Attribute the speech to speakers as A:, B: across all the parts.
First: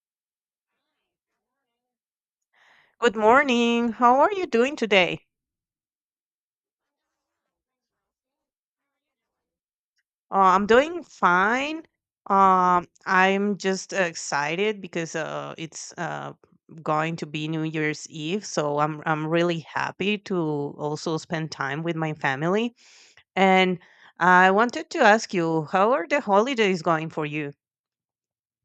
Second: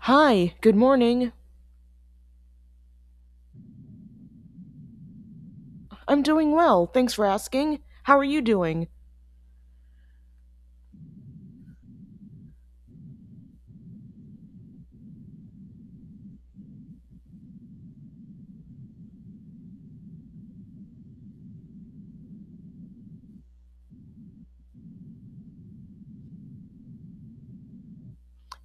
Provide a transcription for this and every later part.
A: Hi, good morning.
B: Good morning. How are you doing today?
A: I'm doing well, thanks for asking. How are you doing?
B: I'm doing fine. I'm just excited because it's going to be New Year's Eve, so I'm really happy to also spend time with my family. And I wanted to ask you, how are the holidays going for you?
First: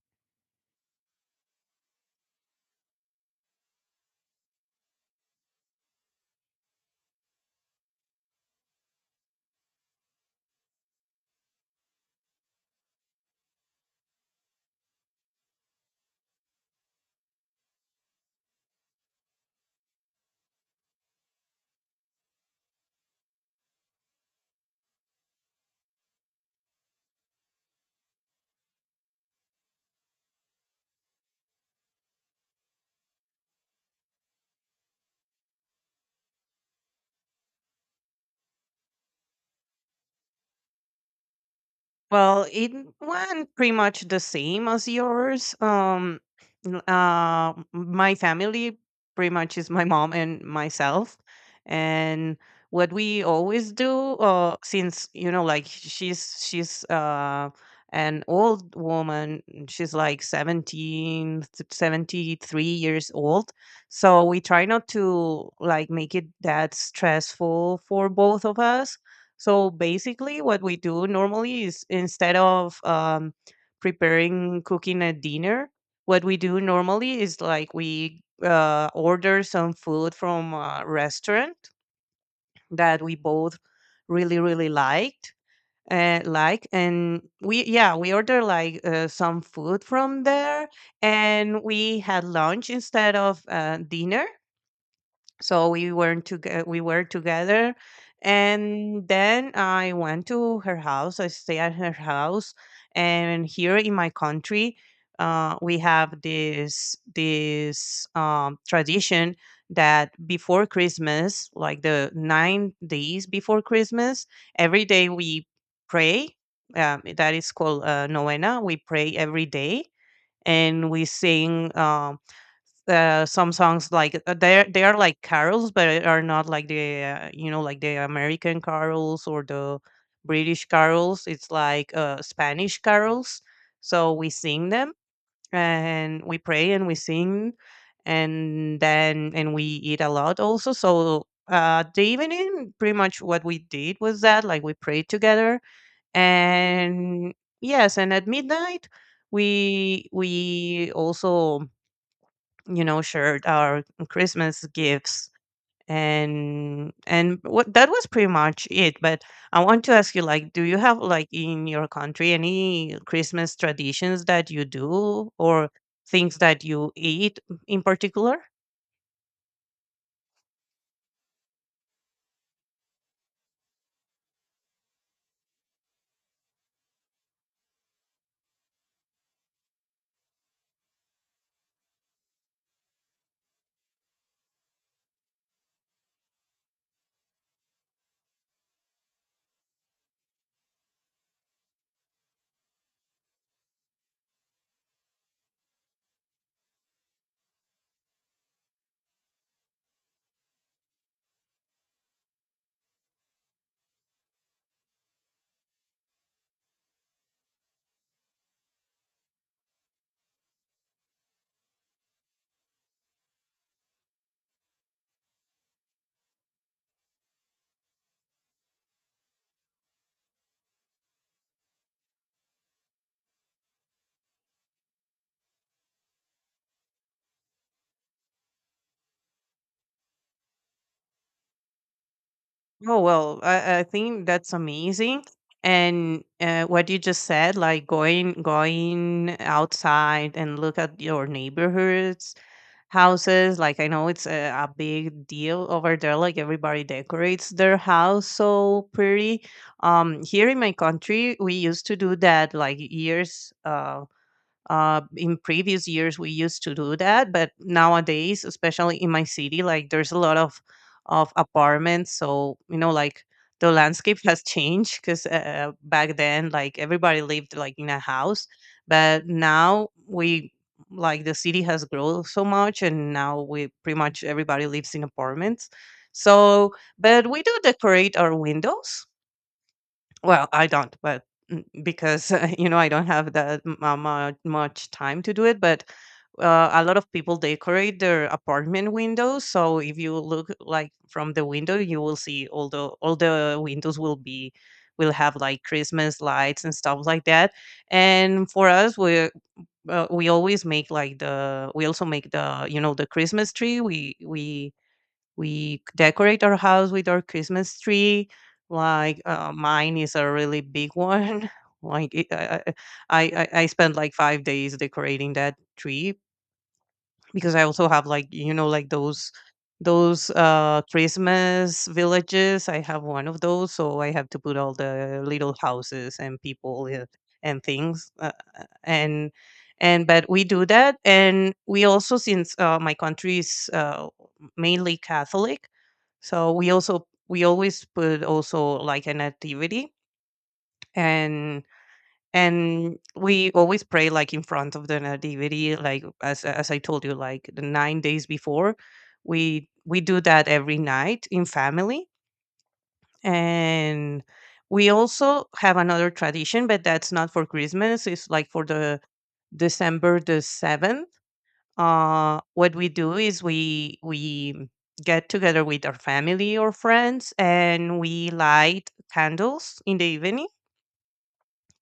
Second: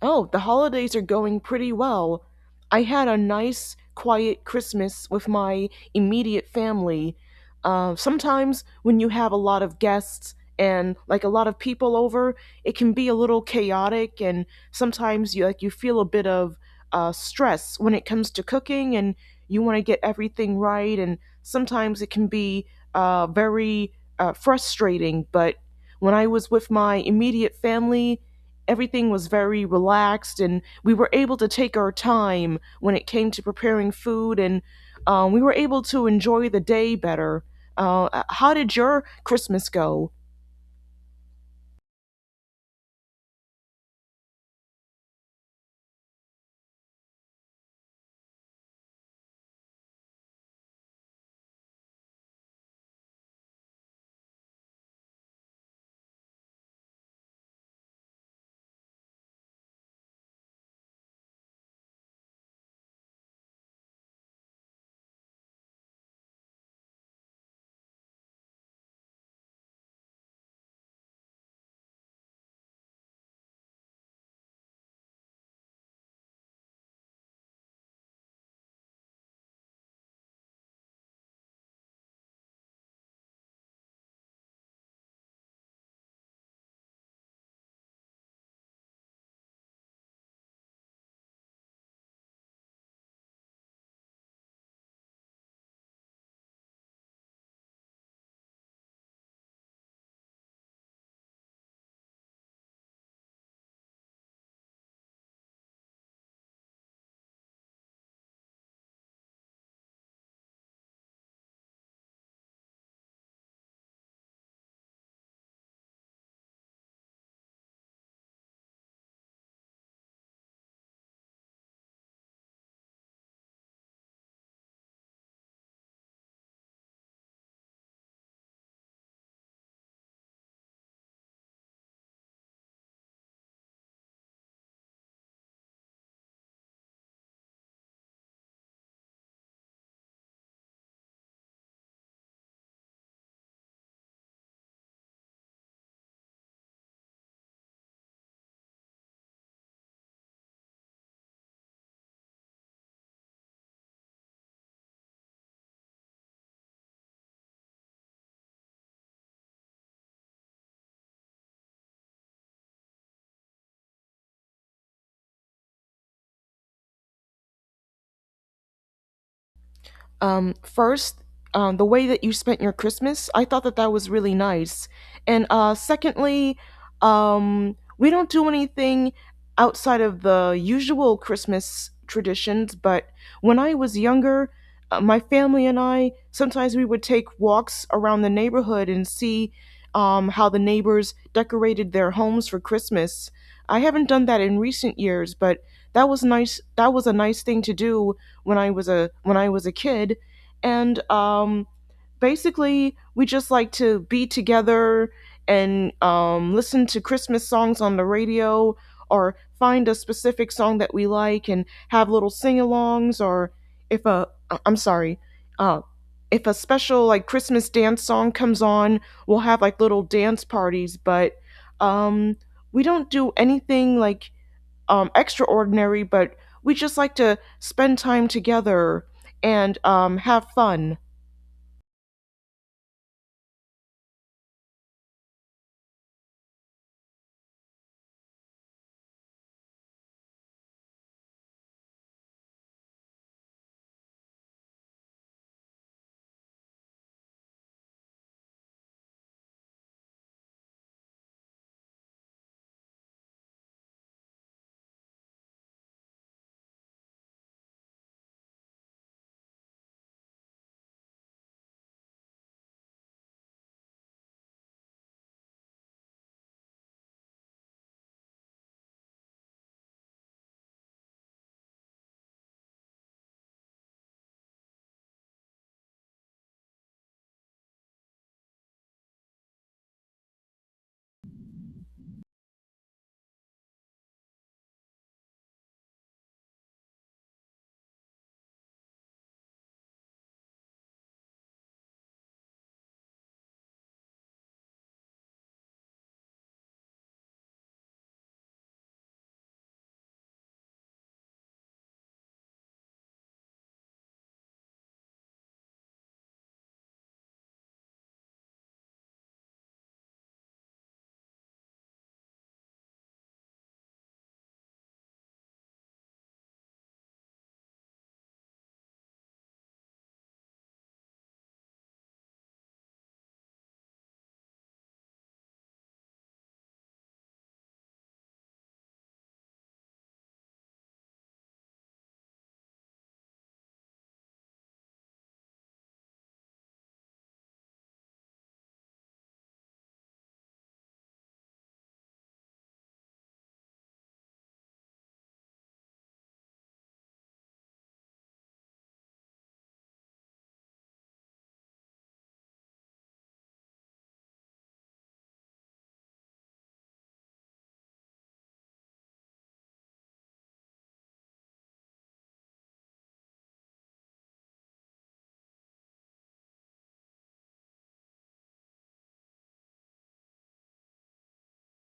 A: Oh, the holidays are going pretty well. I had a nice, quiet Christmas with my immediate family. Sometimes when you have a lot of guests and like a lot of people over, it can be a little chaotic, and sometimes you like you feel a bit of stress when it comes to cooking, and you want to get everything right, and sometimes it can be very frustrating, but when I was with my immediate family, everything was very relaxed and we were able to take our time when it came to preparing food and we were able to enjoy the day better. How did your Christmas go?
B: Well, it went pretty much the same as yours. My family pretty much is my mom and myself, and what we always do, since you know, like she's an old woman. She's like 17 seventy three years old. So we try not to like make it that stressful for both of us, so basically, what we do normally is instead of preparing cooking a dinner, what we do normally is like we order some food from a restaurant that we both really really liked, and like and we, yeah, we order like some food from there, and we had lunch instead of dinner, so we weren't we were together. And then I went to her house, I stay at her house. And here in my country, we have this tradition that before Christmas, like the 9 days before Christmas, every day we pray, that is called novena. We pray every day, and we sing, some songs like, they are like carols, but are not like the like the American carols or the British carols. It's like Spanish carols. So we sing them, and we pray and we sing, and then and we eat a lot also. So the evening, pretty much what we did was that like we prayed together and, yes, and at midnight we also, you know, shared our Christmas gifts, and what, that was pretty much it. But I want to ask you, like, do you have like in your country any Christmas traditions that you do or things that you eat in particular?
A: First, the way that you spent your Christmas, I thought that that was really nice. And secondly, we don't do anything outside of the usual Christmas traditions, but when I was younger, my family and I sometimes we would take walks around the neighborhood and see how the neighbors decorated their homes for Christmas. I haven't done that in recent years, but that was nice. That was a nice thing to do when I was a kid, and basically we just like to be together and listen to Christmas songs on the radio or find a specific song that we like and have little sing-alongs or if a I'm sorry, uh, if a special like Christmas dance song comes on, we'll have like little dance parties, but um, we don't do anything like extraordinary, but we just like to spend time together and have fun.
B: Oh, well, I think that's amazing. And what you just said, like going outside and look at your neighborhoods' houses. Like I know it's a big deal over there. Like everybody decorates their house so pretty. Here in my country, we used to do that like years in previous years, we used to do that, but nowadays, especially in my city, like there's a lot of apartments. So, you know, like the landscape has changed because back then, like everybody lived like in a house, but now we like the city has grown so much, and now we pretty much everybody lives in apartments. So, but we do decorate our windows. Well, I don't, but because you know I don't have that much time to do it. But a lot of people decorate their apartment windows, so if you look like from the window, you will see all the windows will have like Christmas lights and stuff like that. And for us, we always make like the, we also make the, you know, the Christmas tree. We decorate our house with our Christmas tree. Like, mine is a really big one. Like it, I spent like 5 days decorating that tree because I also have like you know like those Christmas villages. I have one of those, so I have to put all the little houses and and things, uh, and and but we do that. And we also, since my country is mainly Catholic, so we always put also like an activity. And and we always pray like in front of the nativity, like as I told you, like the 9 days before, we do that every night in family. And we also have another tradition, but that's not for Christmas. It's like for the December the 7th. What we do is we get together with our family or friends, and we light candles in the evening.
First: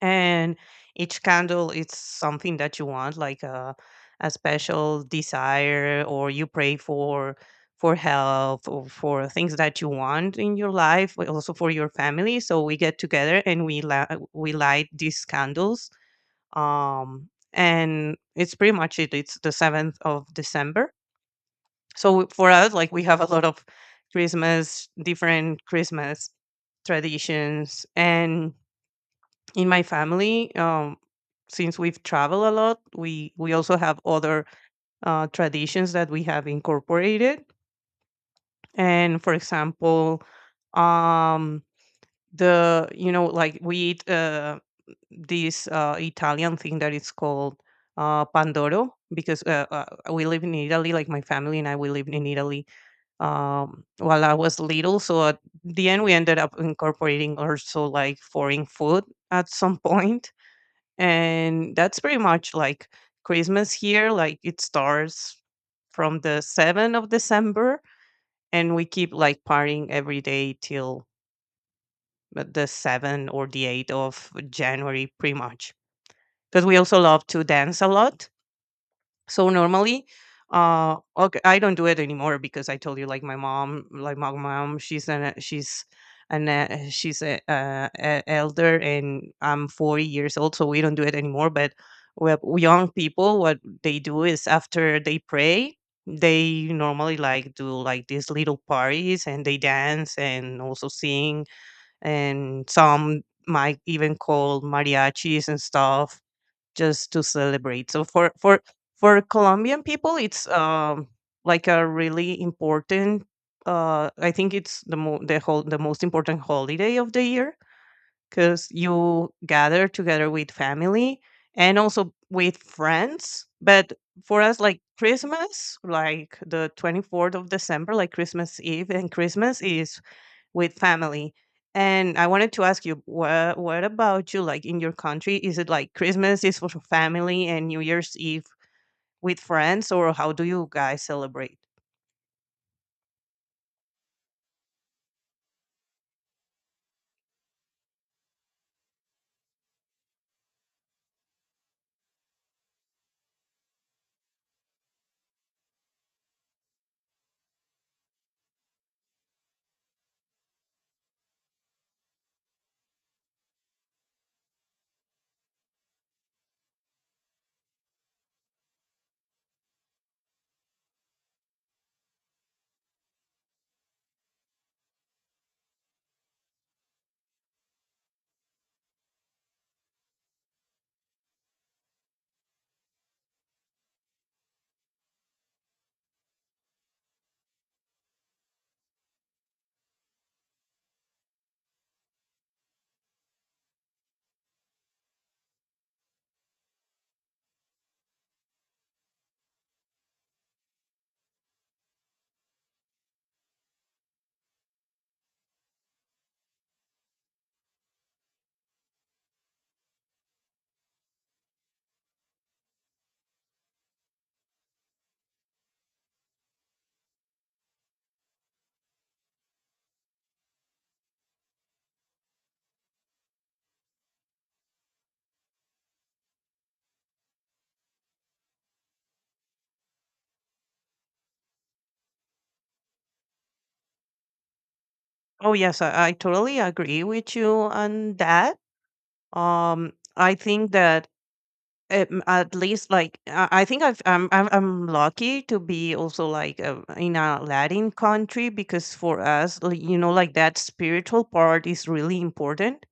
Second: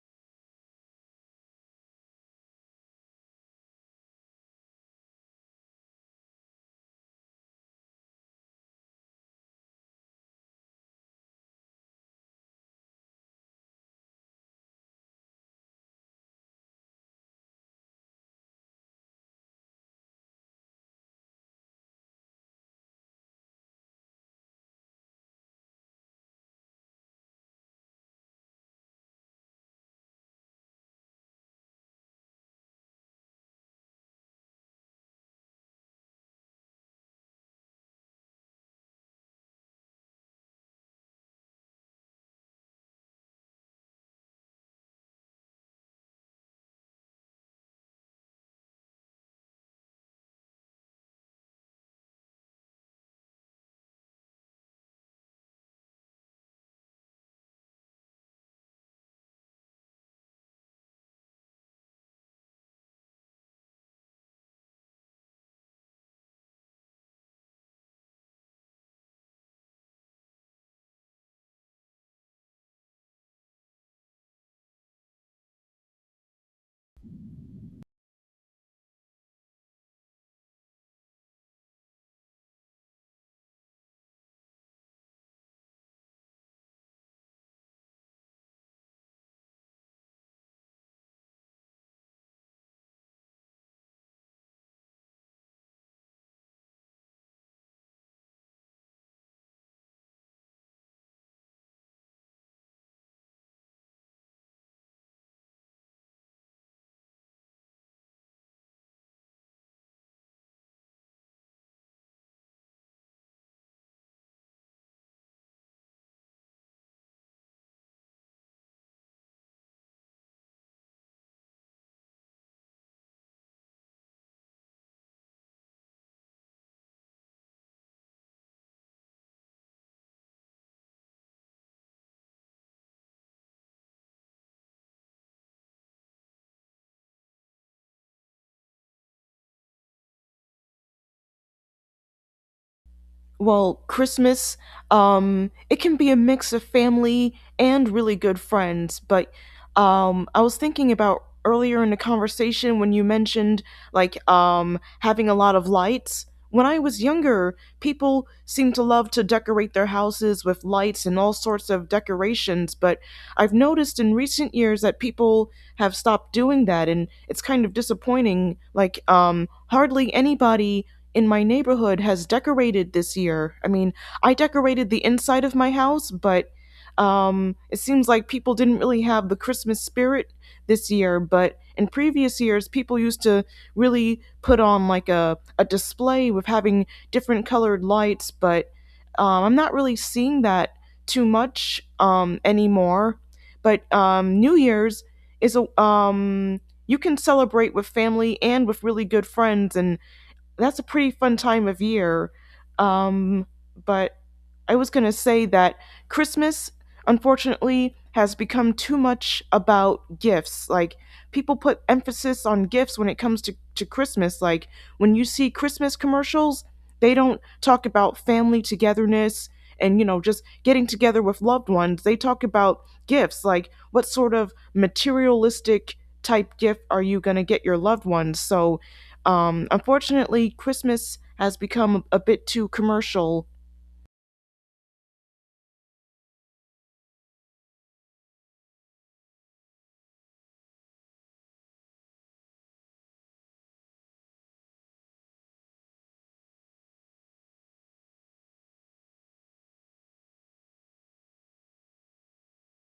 B: And each candle is something that you want, like a special desire, or you pray for health, or for things that you want in your life but also for your family, so we get together and we light these candles. And it's pretty much it. It's the 7th of December. So for us, like, we have a lot of christmas different Christmas traditions, and in my family, since we've traveled a lot, we also have other traditions that we have incorporated. And for example, um the, you know, like we eat, this Italian thing that is called pandoro, because we live in Italy. Like my family and I, we lived in Italy while I was little. So at the end, we ended up incorporating also like foreign food at some point. And that's pretty much like Christmas here. Like, it starts from the 7th of December, and we keep like partying every day till the 7th or the 8th of January pretty much, because we also love to dance a lot. So, normally, okay, I don't do it anymore because I told you, like my mom, she's an she's an she's a elder, and I'm 40 years old, so we don't do it anymore. But we young people, what they do is after they pray, they normally like do like these little parties, and they dance and also sing, and some might even call mariachis and stuff just to celebrate. So for Colombian people, it's like a really important. I think it's the most important holiday of the year, because you gather together with family and also with friends. But for us, like Christmas, like the 24th of December, like Christmas Eve and Christmas is with family. And I wanted to ask you, what about you? Like in your country, is it like Christmas is for family and New Year's Eve with friends, or how do you guys celebrate?
A: Well, Christmas, it can be a mix of family and really good friends. But I was thinking about earlier in the conversation when you mentioned like having a lot of lights. When I was younger, people seemed to love to decorate their houses with lights and all sorts of decorations. But I've noticed in recent years that people have stopped doing that, and it's kind of disappointing. Like, hardly anybody in my neighborhood has decorated this year. I mean, I decorated the inside of my house, but it seems like people didn't really have the Christmas spirit this year. But in previous years, people used to really put on like a display with having different colored lights, but I'm not really seeing that too much anymore. But New Year's is a you can celebrate with family and with really good friends and that's a pretty fun time of year. Um, but I was going to say that Christmas, unfortunately, has become too much about gifts. Like, people put emphasis on gifts when it comes to Christmas. Like, when you see Christmas commercials, they don't talk about family togetherness and, you know, just getting together with loved ones. They talk about gifts. Like, what sort of materialistic type gift are you going to get your loved ones? So, unfortunately, Christmas has become a bit too commercial.
B: Oh, yes, I totally agree with you on that. I think that at least like I think I've, I'm lucky to be also like in a Latin country, because for us, like, you know, like that spiritual part is really important,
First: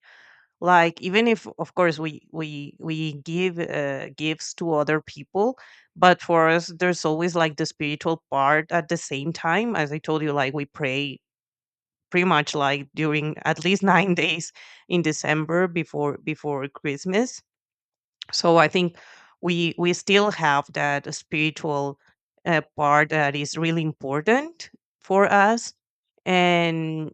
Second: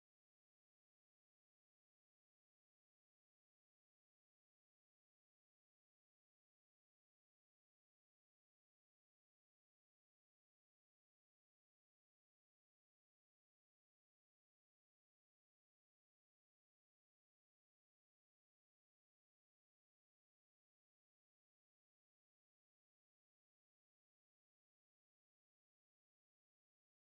B: like even if of course we give gifts to other people, but for us there's always like the spiritual part at the same time. As I told you, like, we pray pretty much like during at least 9 days in December before Christmas. So I think we still have that spiritual part that is really important for us, and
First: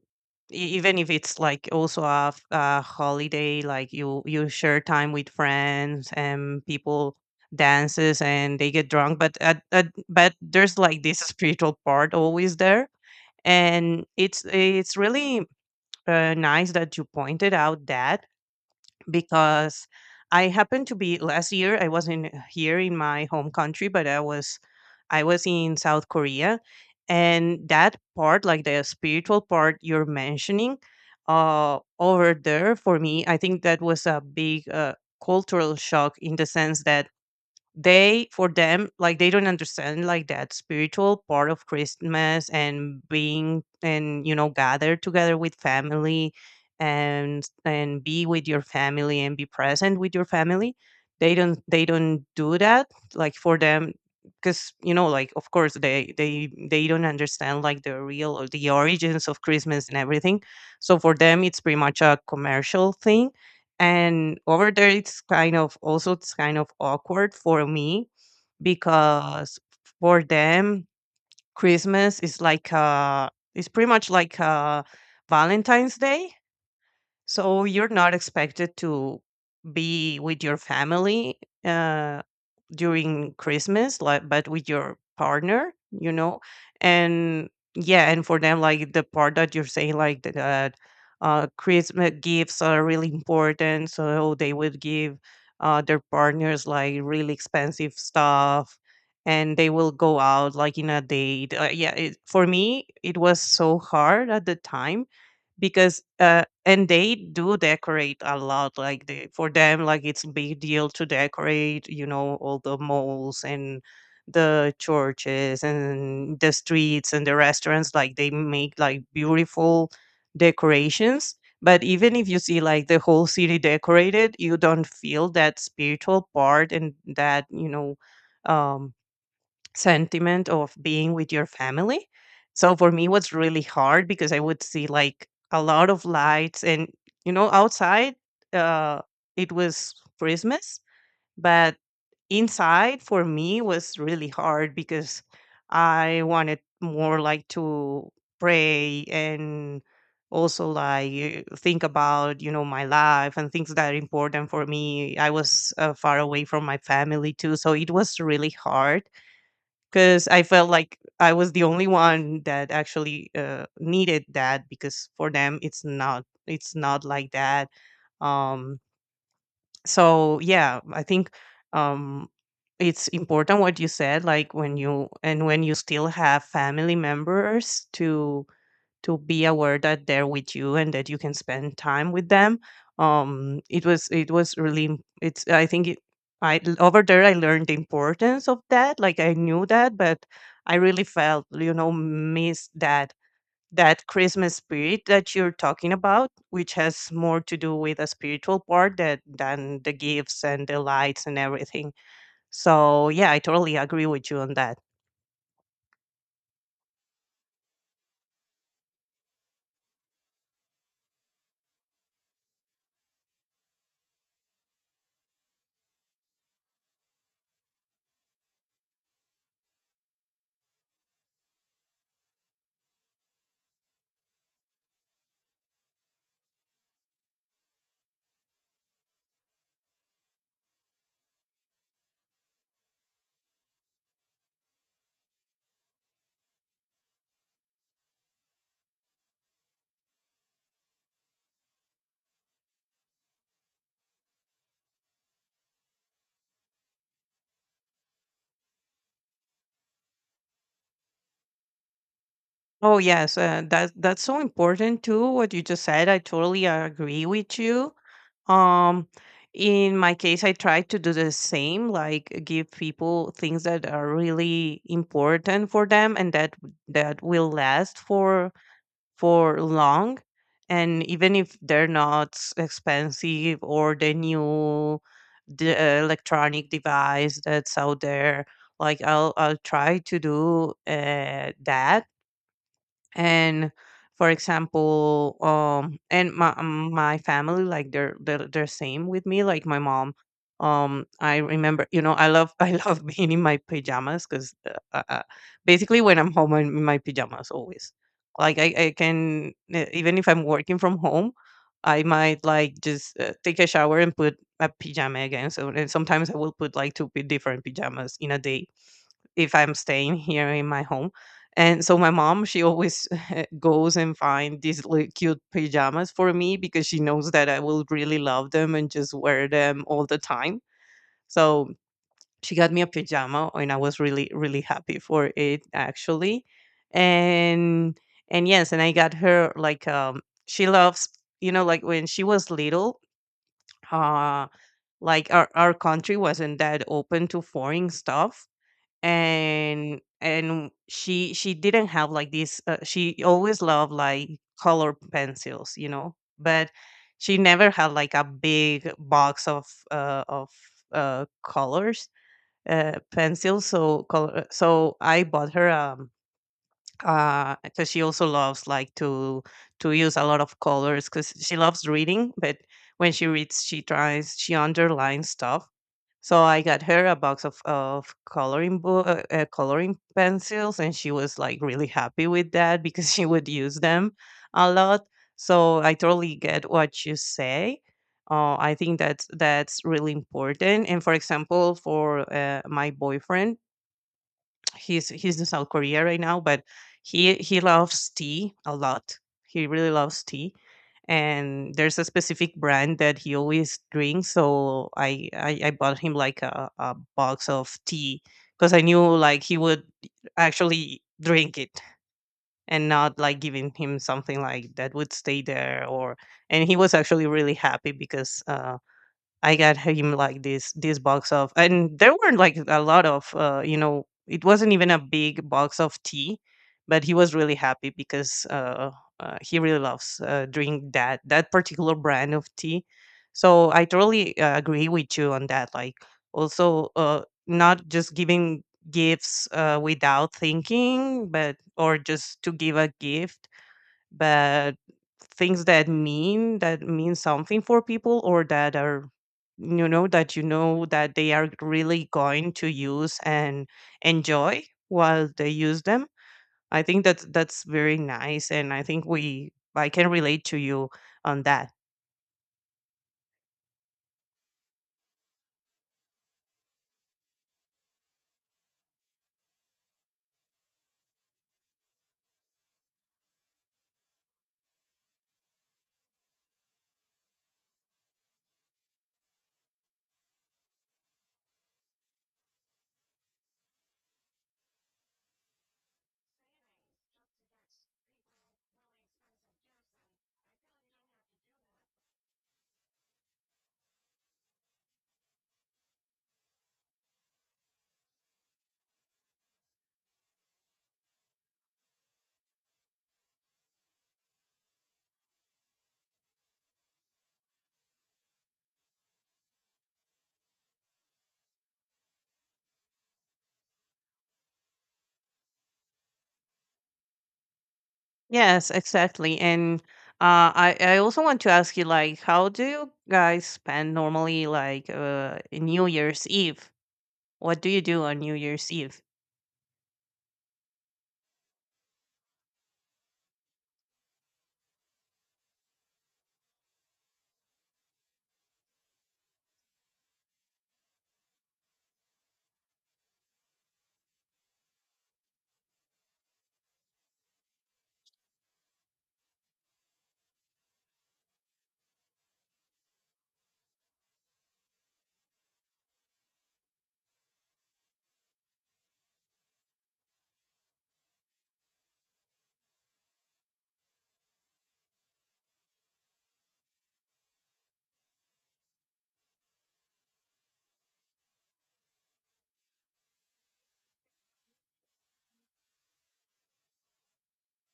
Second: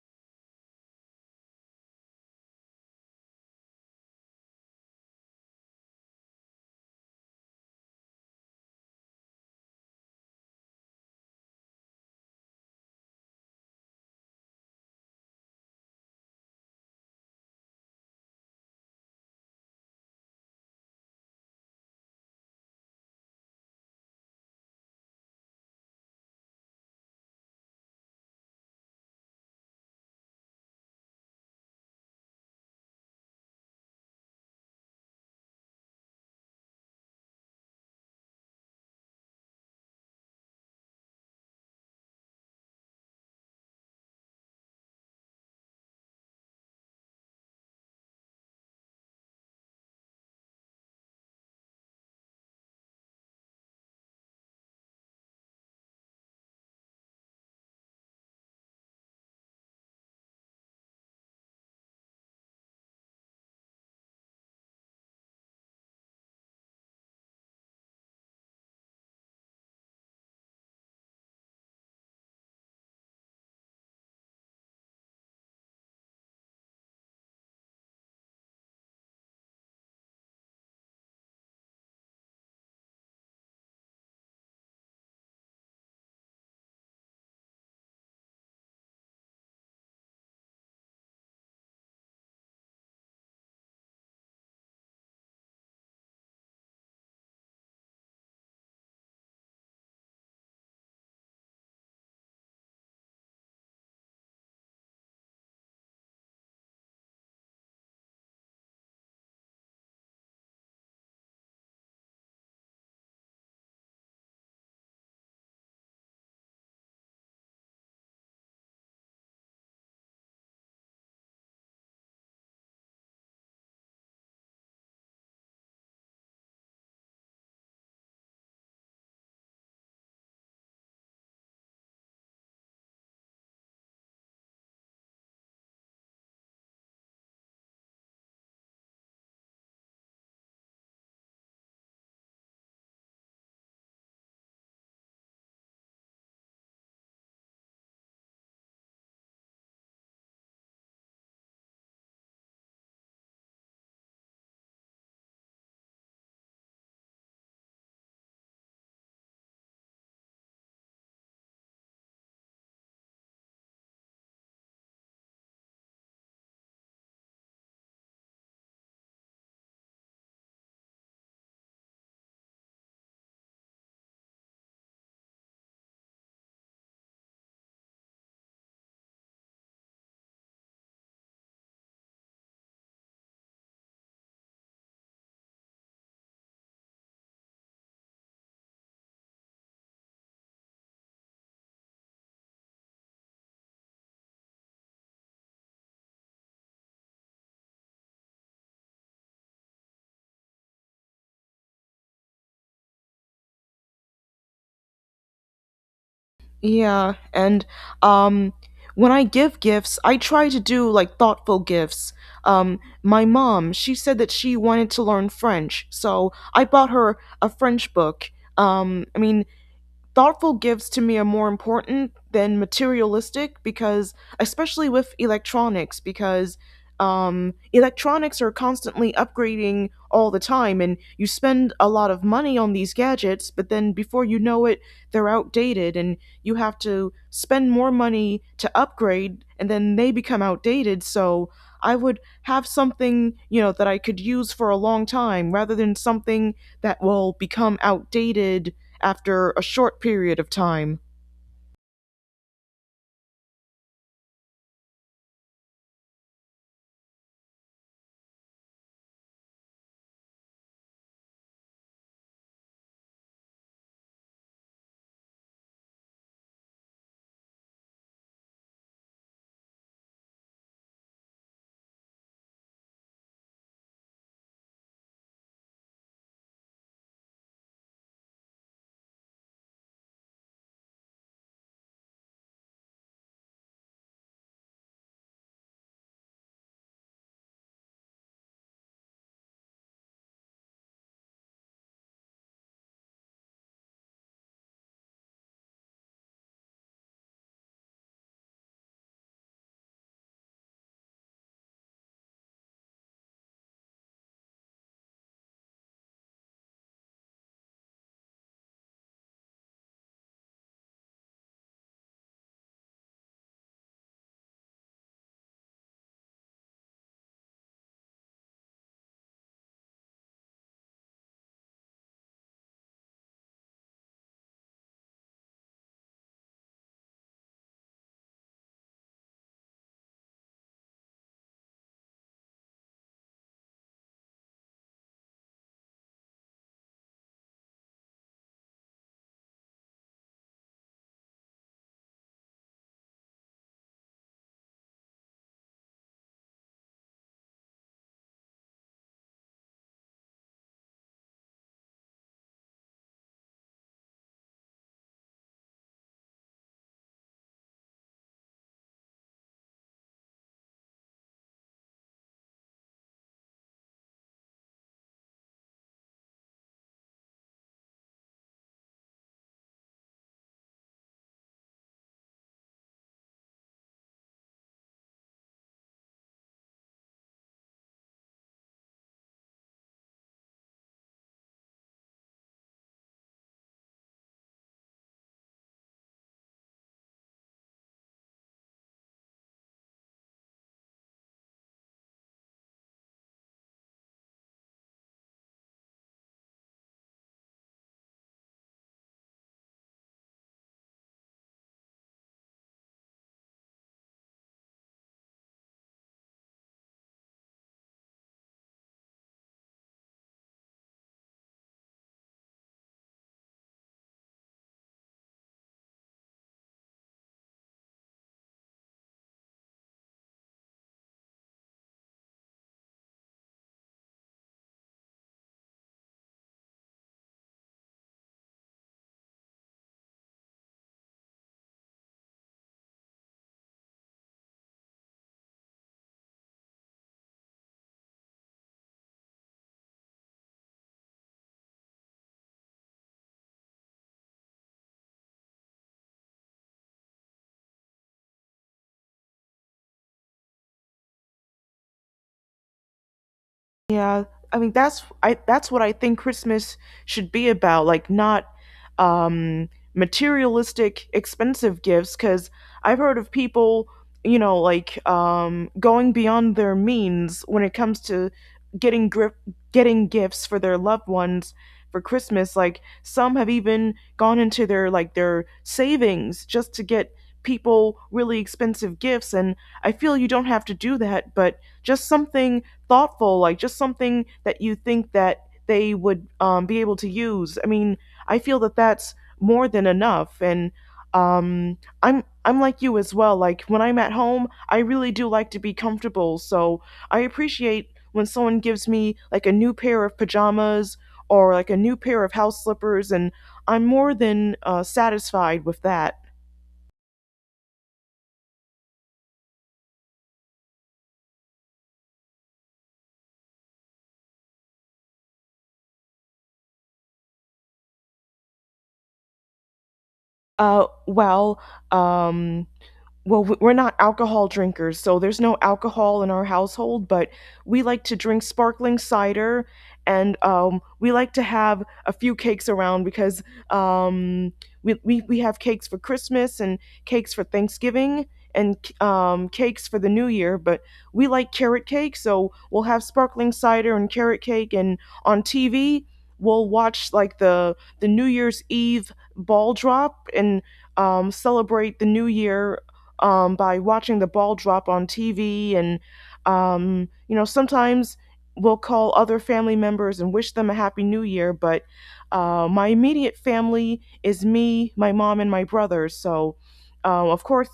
B: even if it's like also a holiday, like you share time with friends and people, dances, and they get drunk, but but there's like this spiritual part always there. And it's really nice that you pointed out that, because I happened to be last year, I wasn't here in my home country, but I was in South Korea, and that part, like the spiritual part you're mentioning, over there for me, I think that was a big cultural shock in the sense that they for them, like, they don't understand like that spiritual part of Christmas and being and, you know, gather together with family, and be with your family and be present with your family. They don't do that, like for them. Because, you know, like, of course they don't understand like the real or the origins of Christmas and everything. So for them it's pretty much a commercial thing. And over there, it's kind of awkward for me, because for them, Christmas is like, it's pretty much like Valentine's Day, so you're not expected to be with your family uh, during Christmas, like, but with your partner, you know, and, yeah, and for them, like the part that you're saying, like that, Christmas gifts are really important, so they would give their partners like really expensive stuff. And they will go out like in a date. Yeah, for me it was so hard at the time, because and they do decorate a lot, like they for them like it's a big deal to decorate, you know, all the malls and the churches and the streets and the restaurants, like they make like beautiful decorations. But even if you see like the whole city decorated, you don't feel that spiritual part and that, you know, um sentiment of being with your family. So for me, it was really hard because I would see like a lot of lights, and you know, outside uh, it was Christmas, but inside for me was really hard because I wanted more like to pray and also think about you know my life and things that are important for me. I was far away from my family too, so it was really hard because I felt like I was the only one that actually needed that, because for them it's not like that. Um, so yeah, I think um, it's important what you said. Like when you still have family members to be aware that they're with you and that you can spend time with them. It was really im- it's I think I, over there, I learned the importance of that. Like I knew that, but I really felt you know miss that Christmas spirit that you're talking about, which has more to do with a spiritual part that than the gifts and the lights and everything. So yeah, I totally agree with you on that.
A: Yeah, and um, when I give gifts, I try to do like thoughtful gifts. My mom, she said that she wanted to learn French, so I bought her a French book. I mean, thoughtful gifts to me are more important than materialistic because especially with electronics because electronics are constantly upgrading all the time and you spend a lot of money on these gadgets, but then before you know it they're outdated and you have to spend more money to upgrade and then they become outdated, so I would have something, you know, that I could use for a long time rather than something that will become outdated after a short period of time.
B: Oh yes, that's so important too. What you just said, I totally agree with you. Um, in my case, I try to do the same, like give people things that are really important for them and that will last for long. And even if they're not expensive or the electronic device that's out there, like I'll try to do that and for example and my my family like they're same with me like my mom. I remember you know I love I love being in my pajamas because basically when I'm home I'm in my pajamas always. I can even if I'm working from home, I might like just take a shower and put a pajama again. So and sometimes I will put like different pajamas in a day if I'm staying here in my home. And so my mom, she always goes and find these little cute pajamas for me because she knows that I will really love them and just wear them all the time. So she got me a pajama and I was really really happy for it actually. And and yes, and I got her like she loves, you know, like when she was little, uh like our country wasn't that open to foreign stuff, and she didn't have like this she always loved like color pencils you know, but she never had like a big box of uh, of colors, pencils, so color. So I bought her a because she also loves like to use a lot of colors because she loves reading, but when she reads she underlines stuff. So I got her a box of coloring book, coloring pencils, and she was like really happy with that because she would use them a lot. So I totally get what you say. I think that's really important. And for example, for my boyfriend, he's in South Korea right now, but he loves tea a lot. He really loves tea, and there's a specific brand that he always drinks. So I bought him like a box of tea because I knew like he would actually drink it, and not like giving him something like that would stay there. Or, and he was actually really happy because I got him like this box of, and there were like a lot of, you know, it wasn't even a big box of tea, but he was really happy because he really loves drink that particular brand of tea. So I totally agree with you on that. Like also, not just giving gifts without thinking, but or just to give a gift, but things that mean something for people, or that are you know that they are really going to use and enjoy while they use them. I think that that's very nice, and I think we I can relate to you on that.
A: Yeah, I mean, that's what I think Christmas should be about, like not um materialistic expensive gifts cuz I've heard of people, you know, like going beyond their means when it comes to getting grip, getting gifts for their loved ones for Christmas. Like some have even gone into their savings just to get people really expensive gifts, and I feel you don't have to do that, but just something thoughtful, like just something that you think that they would be able to use. I mean, I feel that that's more than enough, and I'm like you as well. Like when I'm at home, I really do like to be comfortable, so I appreciate when someone gives me like a new pair of pajamas or like a new pair of house slippers, and I'm more than satisfied with that.
B: Yes, exactly. And I also want to ask you like how do you guys spend normally like New Year's Eve? What do you do on New Year's Eve?
A: Uh, well, um, well, we're not alcohol drinkers, so there's no alcohol in our household, but we like to drink sparkling cider and we like to have a few cakes around because um, we have cakes for Christmas and cakes for Thanksgiving and cakes for the new year, but we like carrot cake, so we'll have sparkling cider and carrot cake. And on TV, we'll watch like the New Year's Eve ball drop and celebrate the new year by watching the ball drop on TV. And, you know, sometimes we'll call other family members and wish them a happy new year. But my immediate family is me, my mom, and my brother. So, of course,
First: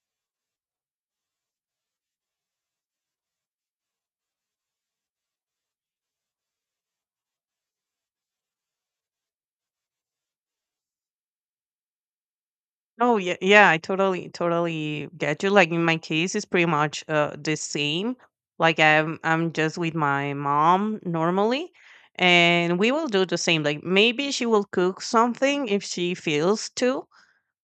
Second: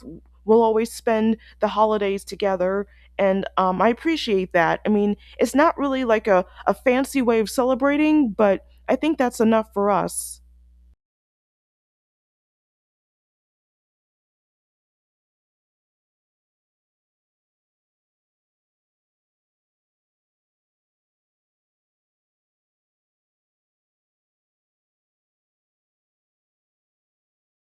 A: we'll always spend the holidays together. And I appreciate that. I mean, it's not really like a fancy way of celebrating, but I think that's enough for us.
B: Oh yeah, yeah, I totally totally get you. Like in my case, it's pretty much the same. Like I'm just with my mom normally, and we will do the same. Like maybe she will cook something if she feels to,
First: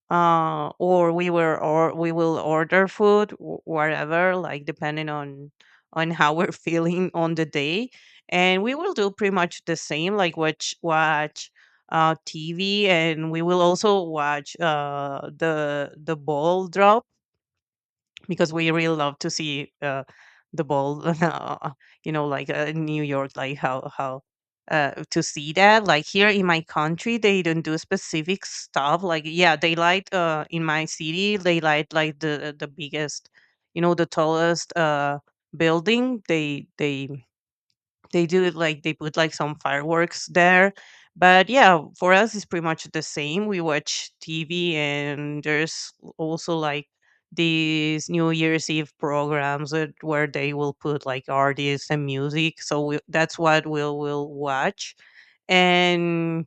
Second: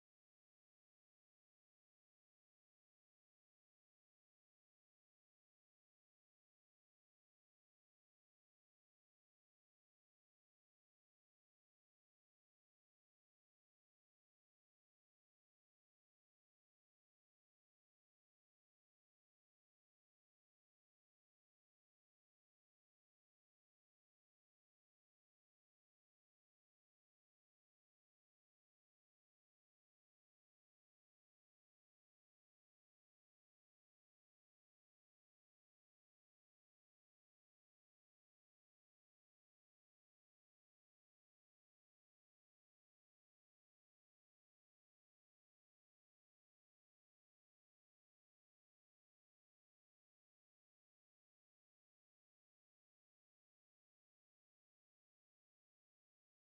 B: or we will order food, whatever, like depending on how we're feeling on the day. And we will do pretty much the same, like watch TV, and we will also watch the ball drop because we really love to see the ball you know, like in new york, like how to see that. Like here in my country they don't do specific stuff like yeah, they light in my city they light like the biggest you know the tallest building, they they do it like they put like some fireworks there. But yeah, for us it's pretty much the same. We watch TV, and there's also like these New Year's Eve programs where they will put like artists and music. So that's what we'll will watch. And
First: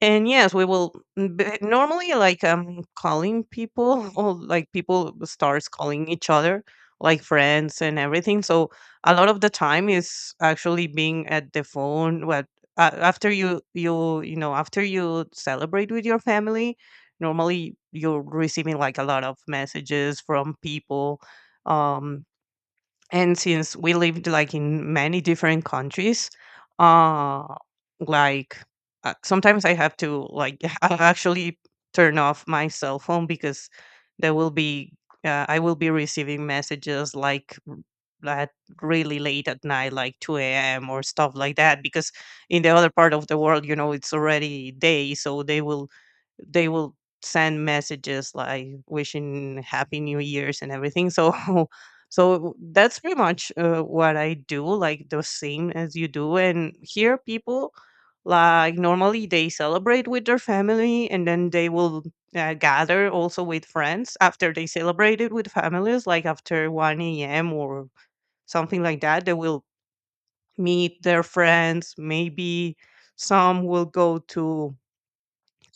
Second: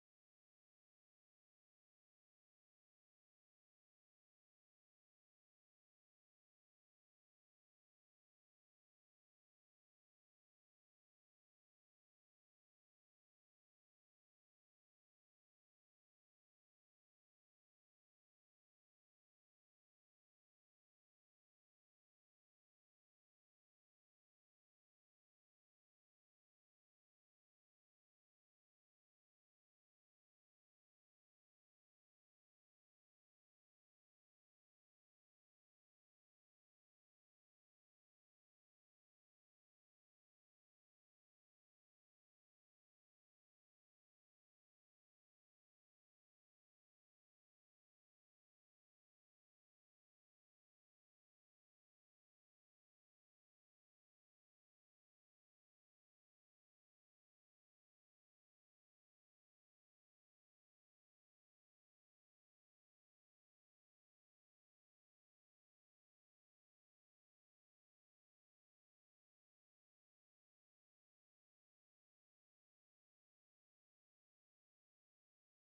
B: and yes, we will normally like calling people or like people starts calling each other like friends and everything. So a lot of the time is actually being at the phone. What after you know, after you celebrate with your family, normally you're receiving like a lot of messages from people. Um, and since we lived like in many different countries uh like sometimes I have to like I'll actually turn off my cell phone because there will be I will be receiving messages like r- at really late at night, like 2 a.m or stuff like that, because in the other part of the world you know it's already day, so they will send messages like wishing happy new years and everything. So so that's pretty much what I do, like the same as you do. And here people, like normally they celebrate with their family and then they will gather also with friends after they celebrated with families, like after 1 a.m or something like that, they will meet their friends. Maybe some will go to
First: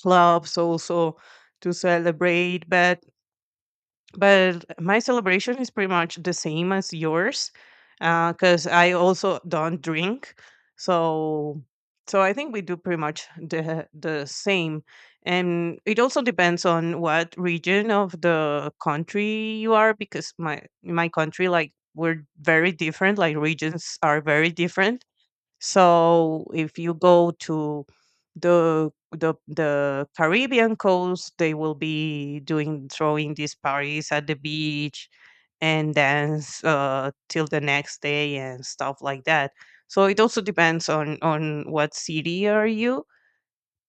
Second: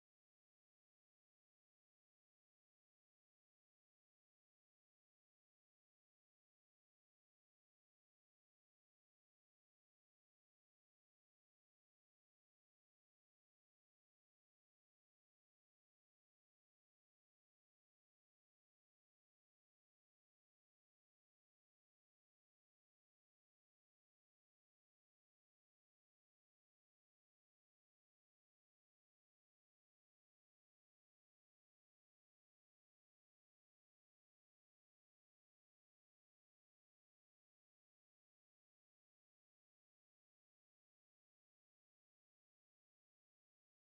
B: clubs also to celebrate, but my celebration is pretty much the same as yours because I also don't drink. So I think we do pretty much the same. And it also depends on what region of the country you are because my in my country like we're very different, like regions are very different. So if you go to the Caribbean coast, they will be doing throwing these parties at the beach and dance till the next day and stuff like that. So it also depends on what city are you.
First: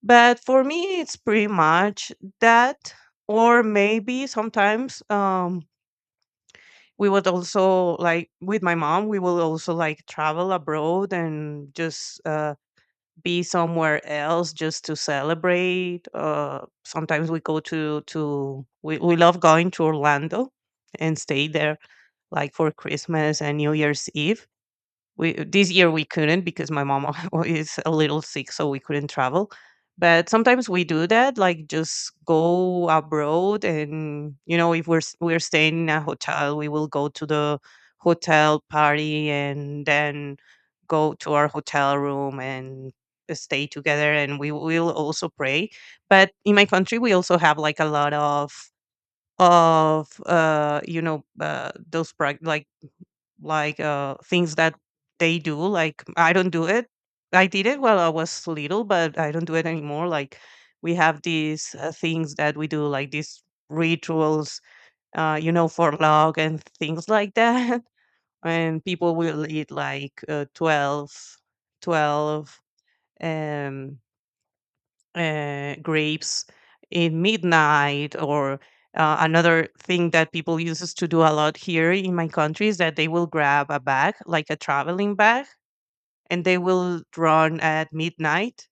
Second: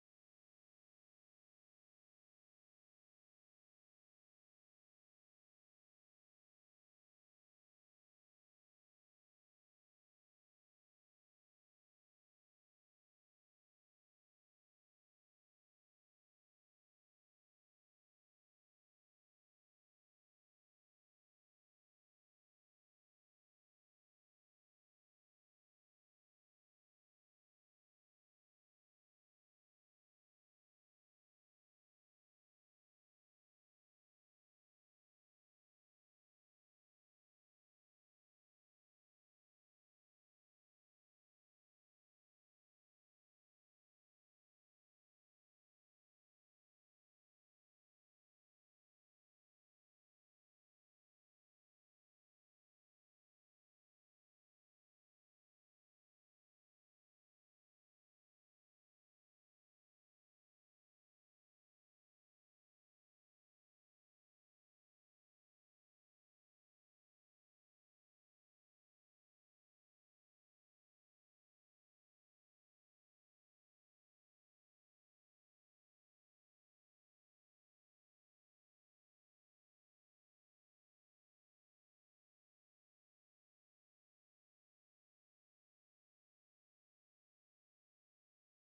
B: But for me, it's pretty much that, or maybe sometimes we would also like with my mom, we will also like travel abroad and just be somewhere else just to celebrate. Sometimes we go to we love going to Orlando and stay there like for Christmas and New Year's Eve. We this year we couldn't because my mom is a little sick, so we couldn't travel. But sometimes we do that, like just go abroad. And you know, if we're staying in a hotel, we will go to the hotel party and then go to our hotel room and stay together. And we will also pray. But in my country, we also have like a lot of like things that they do. Like, I don't do it. I did it while I was little, but I don't do it anymore. Like, we have these things that we do, like these rituals, for luck and things like that. And people will eat like 12 twelve, um grapes in midnight. Or another thing that people uses to do a lot here in my country is that they will grab a bag, like a traveling bag, and they will run at midnight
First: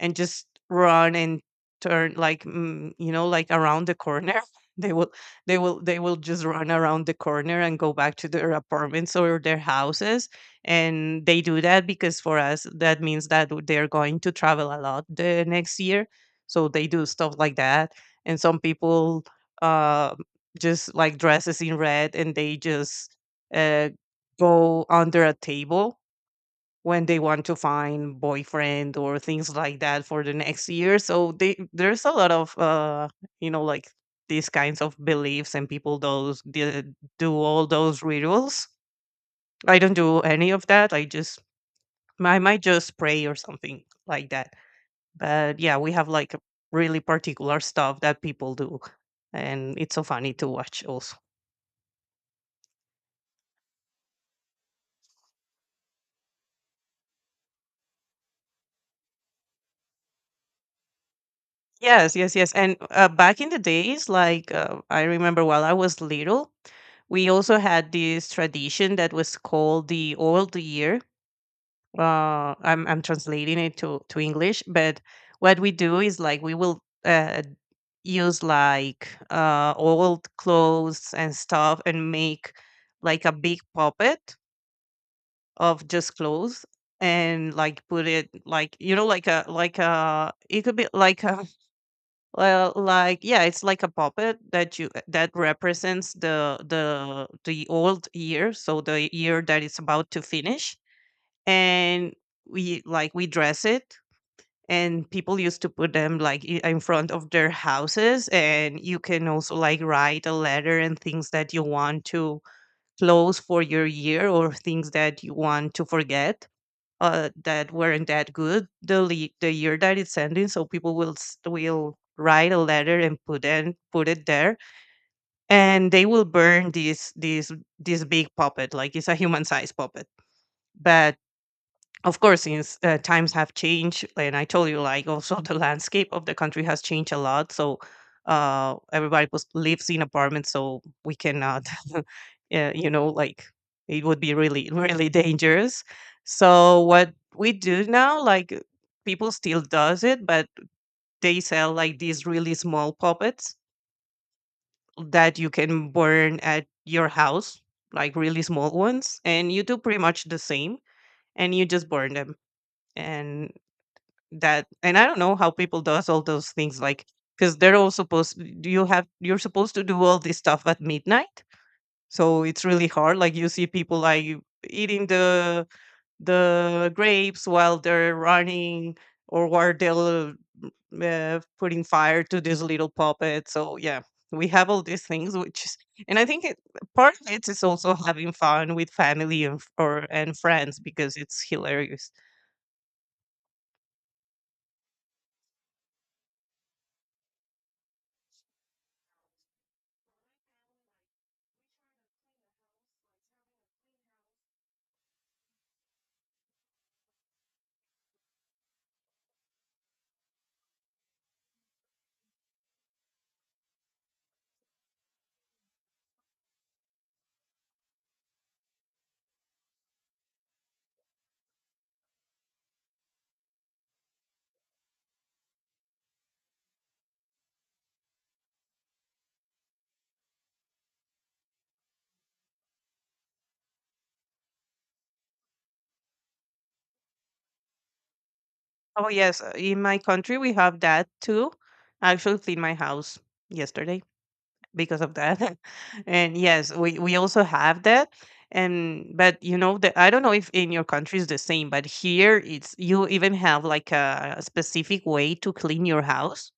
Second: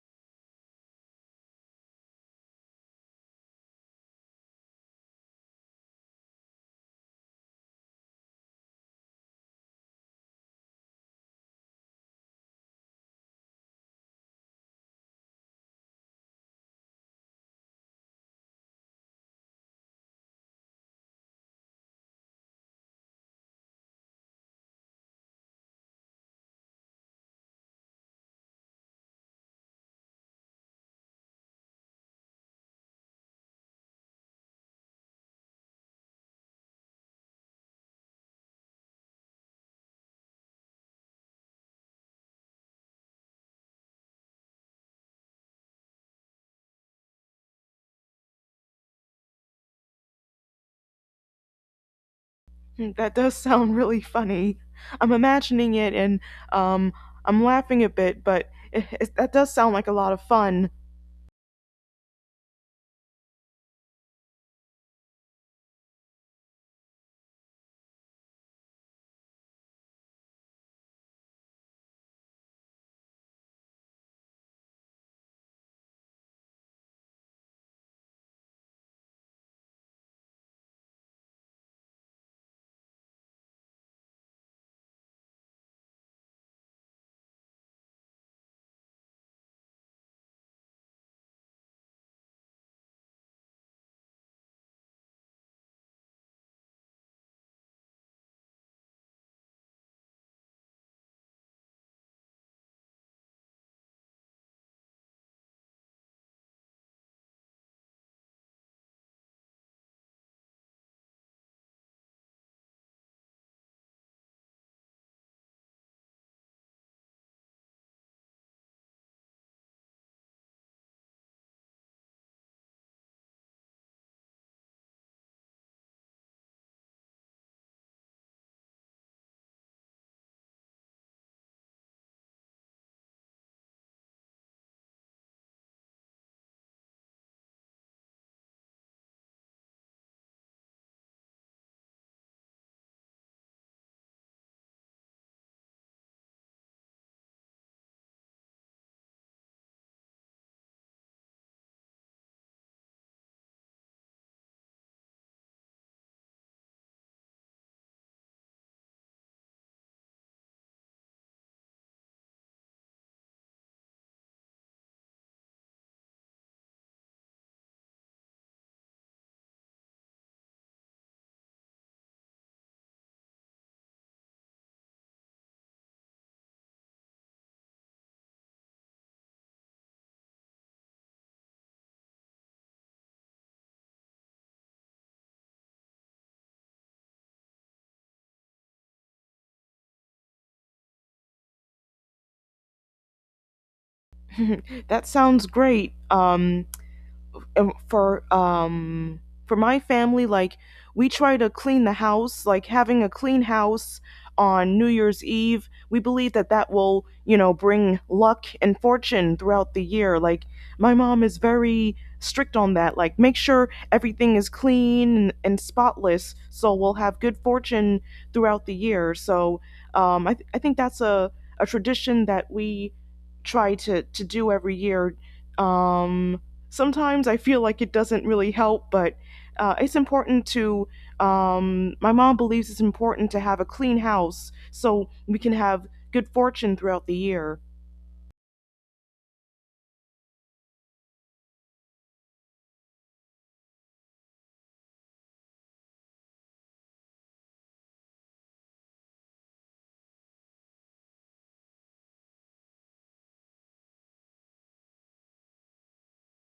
B: and just run and turn like, you know, like around the corner. they will they will just run around the corner and go back to their apartments or their houses. And they do that because for us that means that they're going to travel a lot the next year. So they do stuff like that. And some people, uh, just like dresses in red, and they just uh, go under a table when they want to find boyfriend or things like that for the next year. So they, there's a lot of, you know like these kinds of beliefs, and people do all those rituals. I don't do any of that. I might just pray or something like that. But yeah, we have like really particular stuff that people do, and it's so funny to watch also.
A: Mm, that does sound really funny. I'm imagining it and um, I'm laughing a bit, but that does sound like a lot of fun.
B: Yes, yes, yes. And back in the days, like, I remember while I was little, we also had this tradition that was called the old year. I'm translating it to English, but what we do is like we will, use like, old clothes and stuff and make like a big puppet of just clothes. And like put it like, you know, like a, it could be like a, well, like, yeah, it's like a puppet that you, that represents the, the old year, so the year that is about to finish. And we dress it, and people used to put them like, in front of their houses. And you can also like write a letter and things that you want to close for your year, or things that you want to forget, that weren't that good the year that it's ending. So people will will write a letter and put it there, and they will burn this big puppet, like it's a human sized puppet. But of course, since, times have changed, and I told you like also, the landscape of the country has changed a lot. So everybody was lives in apartments, so we cannot. Yeah, you know, like it would be really, really dangerous. So what we do now, like, people still does it, but they sell like these really small puppets that you can burn at your house, like really small ones, and you do pretty much the same, and you just burn them. And that, and I don't know how people does all those things, like, because they're all supposed, do you have you're supposed to do all this stuff at midnight. So it's really hard, like you see people like eating the grapes while they're running, or while they're, putting fire to this little puppet. So yeah, we have all these things, which is, and I think it, part of it is also having fun with family, and or and friends, because it's hilarious.
A: That sounds great. Um, for um for my family, like we try to clean the house, like having a clean house on New Year's Eve, we believe that that will, you know, bring luck and fortune throughout the year. Like my mom is very strict on that, like make sure everything is clean and spotless so we'll have good fortune throughout the year. So I think that's a tradition that we try to do every year. um, Sometimes I feel like it doesn't really help, but it's important to. My mom believes it's important to have a clean house so we can have good fortune throughout the year.
B: Oh yes, in my country we have that too. I actually cleaned my house yesterday because of that. And yes, we also have that. And but you know that, I don't know if in your country is the same, but here it's, you even have like a specific way to clean your house.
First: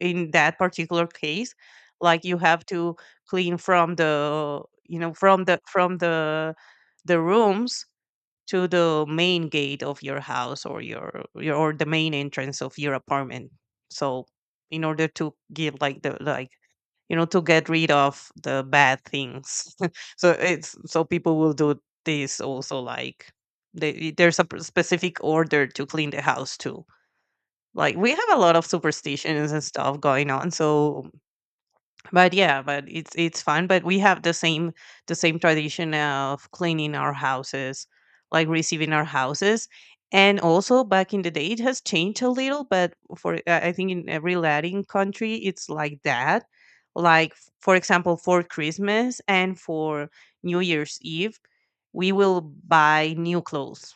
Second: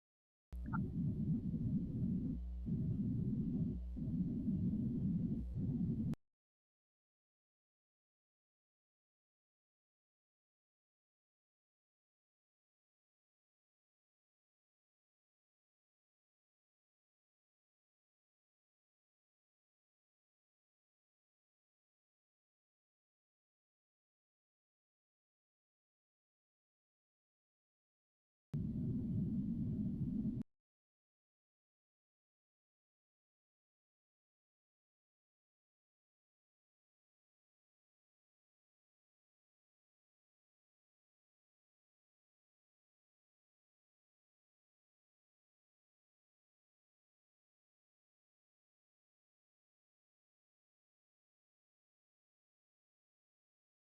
B: In that particular case, like, you have to clean from the, you know, from the, the rooms to the main gate of your house, or your, or the main entrance of your apartment. So in order to give like the, like, you know, to get rid of the bad things. So it's, so people will do this also, like they, there's a specific order to clean the house too. Like, we have a lot of superstitions and stuff going on. So, but yeah, but it's fun. But we have the same, the same tradition of cleaning our houses, like receiving our houses. And also back in the day it has changed a little. But for, I think in every Latin country it's like that. Like for example, for Christmas and for New Year's Eve, we will buy new clothes,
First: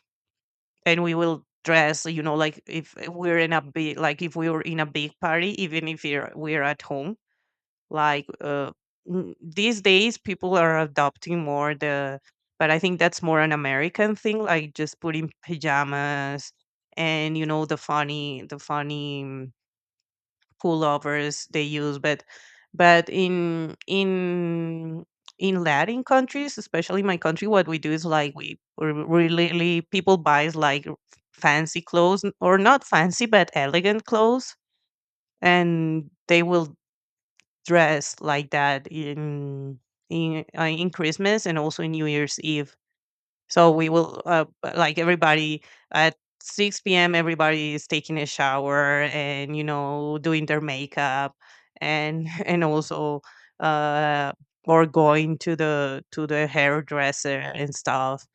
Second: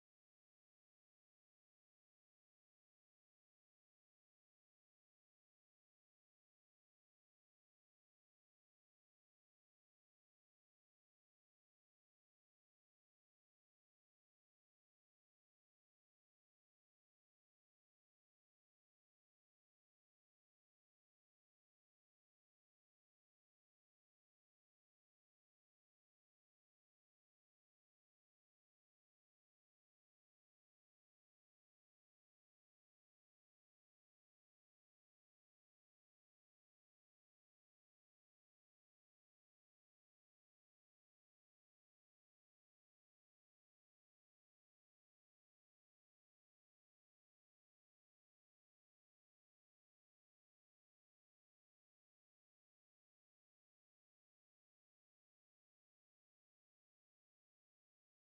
B: and we will dress. You know, like if we're in a big, like if we were in a big party, even if you're, we're at home, like, these days, people are adopting more the, but I think that's more an American thing, like just putting pajamas, and, you know, the funny, the funny pullovers they use. But in Latin countries, especially my country, what we do is like we really, people buys like fancy clothes, or not fancy but elegant clothes, and they will dressed like that in, in Christmas, and also in New Year's Eve. So we will, like everybody at 6 p.m. Everybody is taking a shower and, you know, doing their makeup, and and also, uh or going to the, to the hairdresser and stuff,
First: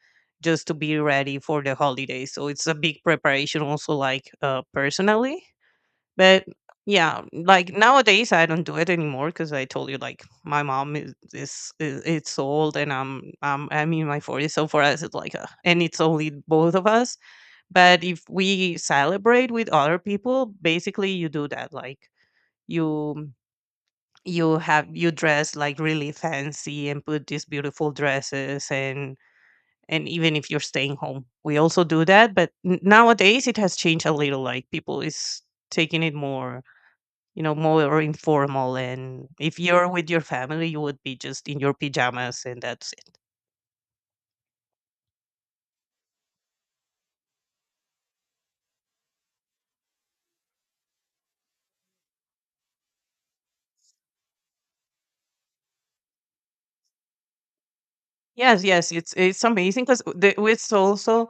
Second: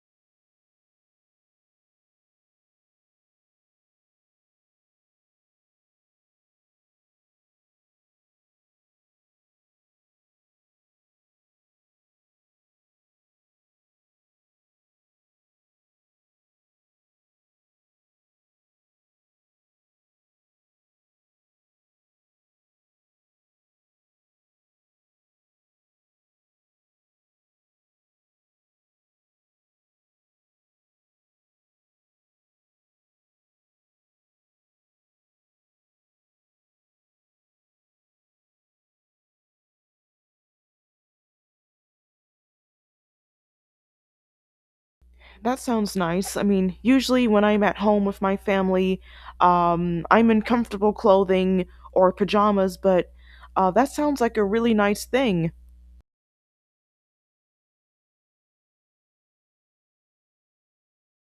B: just to be ready for the holiday. So it's a big preparation also, like, personally. But yeah, like nowadays I don't do it anymore, because I told you, like, my mom is, it's old, and I'm, I'm in my forties. So for us it's like a, and it's only both of us. But if we celebrate with other people, basically you do that, like you you have, you dress like really fancy and put these beautiful dresses, and even if you're staying home we also do that. But nowadays it has changed a little, like people is taking it more, you know, more informal. And if you're with your family, you would be just in your pajamas, and that's it.
A: That sounds nice. I mean, usually when I'm at home with my family, I'm in comfortable clothing or pajamas, but that sounds like a really nice thing.
B: Yes, yes, it's amazing, because it's also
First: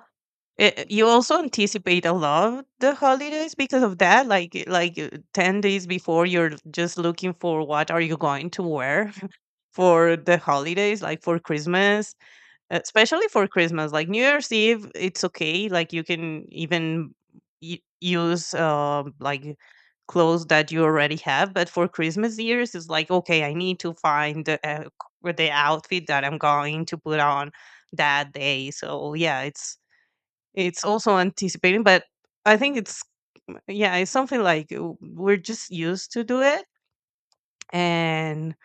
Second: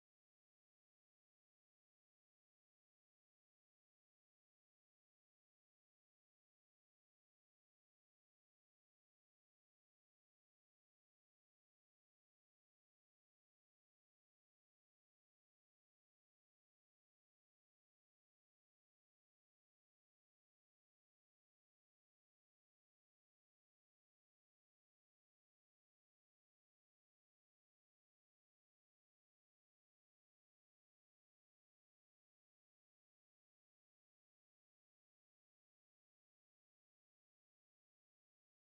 B: it, you also anticipate a lot of the holidays because of that. Like like 10 days before, you're just looking for what are you going to wear. For the holidays, like for Christmas, especially for Christmas. Like New Year's Eve, it's okay, like you can even use like clothes that you already have. But for Christmas years, it's like, okay, I need to find the, with the outfit that I'm going to put on that day. So yeah, it's also anticipating. But I think it's, yeah, it's something like, we're just used to do it. And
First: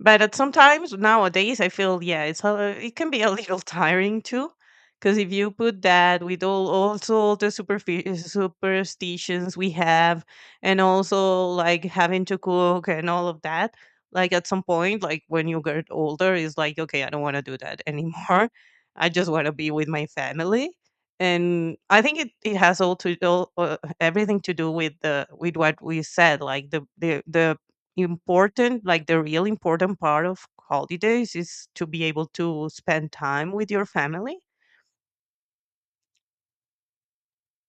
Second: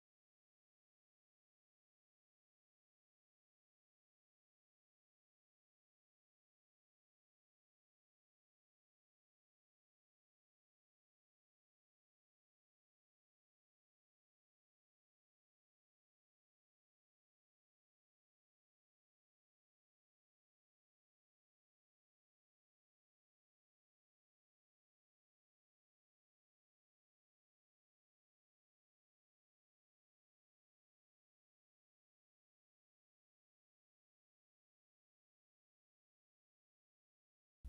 B: but at sometimes nowadays I feel, yeah, it's a, it can be a little tiring too, because if you put that with all, also all the superstitions we have, and also like having to cook and all of that, like at some point, like when you get older it's like, okay, I don't want to do that anymore. I just want to be with my family. And I think it, it has all to all, everything to do with the, with what we said, like the, the important, like the real important part of holidays is to be able to spend time with your family.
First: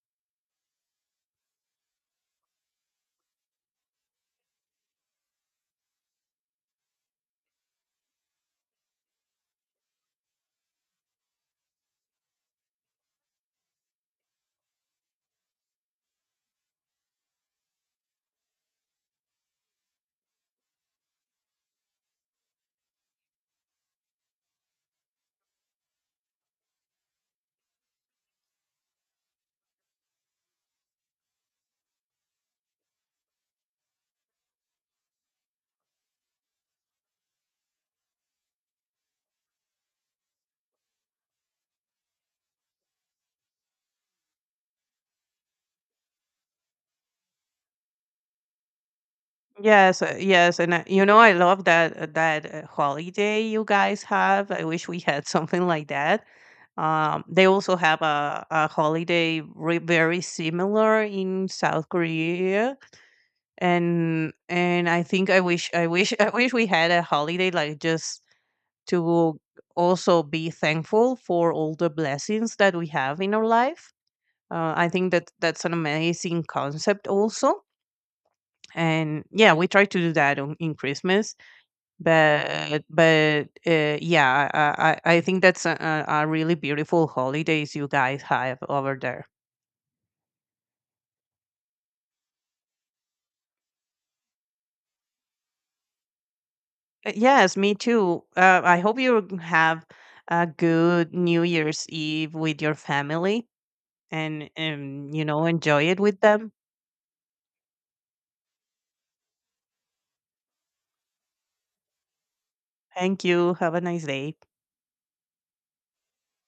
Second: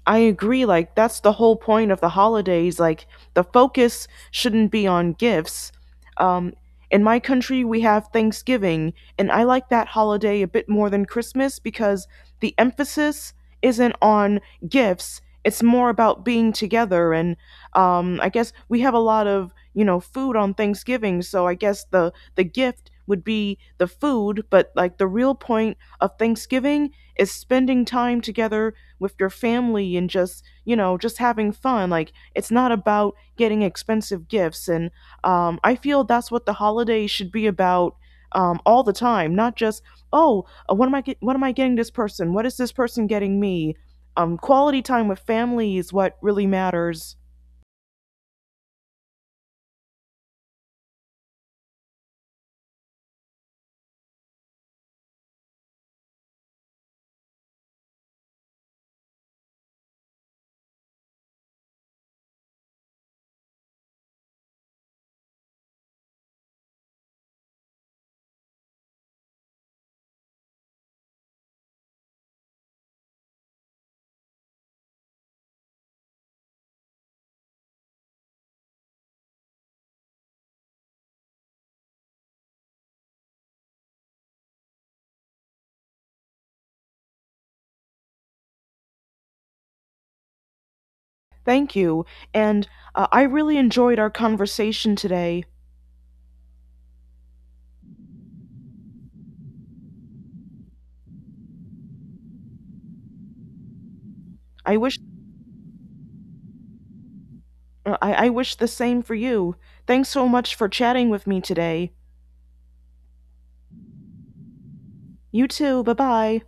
A: I agree. Like, that's the whole point of the holidays. Like, the focus shouldn't be on gifts. Um, in my country, we have Thanksgiving, and I like that holiday a bit more than Christmas because the emphasis isn't on gifts. It's more about being together. And I guess we have a lot of, you know, food on Thanksgiving. So I guess the gift would be the food. But, like, the real point of Thanksgiving is spending time together with your family and just, you know, just having fun. Like, it's not about getting expensive gifts, and I feel that's what the holidays should be about all the time, not just, oh, what am I getting this person, what is this person getting me. Quality time with family is what really matters.
B: Yes, yes, and, you know, I love that, that, holiday you guys have. I wish we had something like that. They also have a holiday very similar in South Korea. And I think I wish, I wish, I wish we had a holiday like, just to also be thankful for all the blessings that we have in our life. I think that that's an amazing concept also. And yeah, we try to do that on, in Christmas. But, yeah, I, I think that's a really beautiful holidays you guys have over there.
A: Thank you, and I really enjoyed our conversation today.
B: Yes, me too. I hope you have a good new year's eve with your family, and
A: I wish
B: and you know, enjoy it with them.
A: I wish the same for you. Thanks so much for chatting with me today.
B: Thank you, have a nice day.
A: You too, bye bye.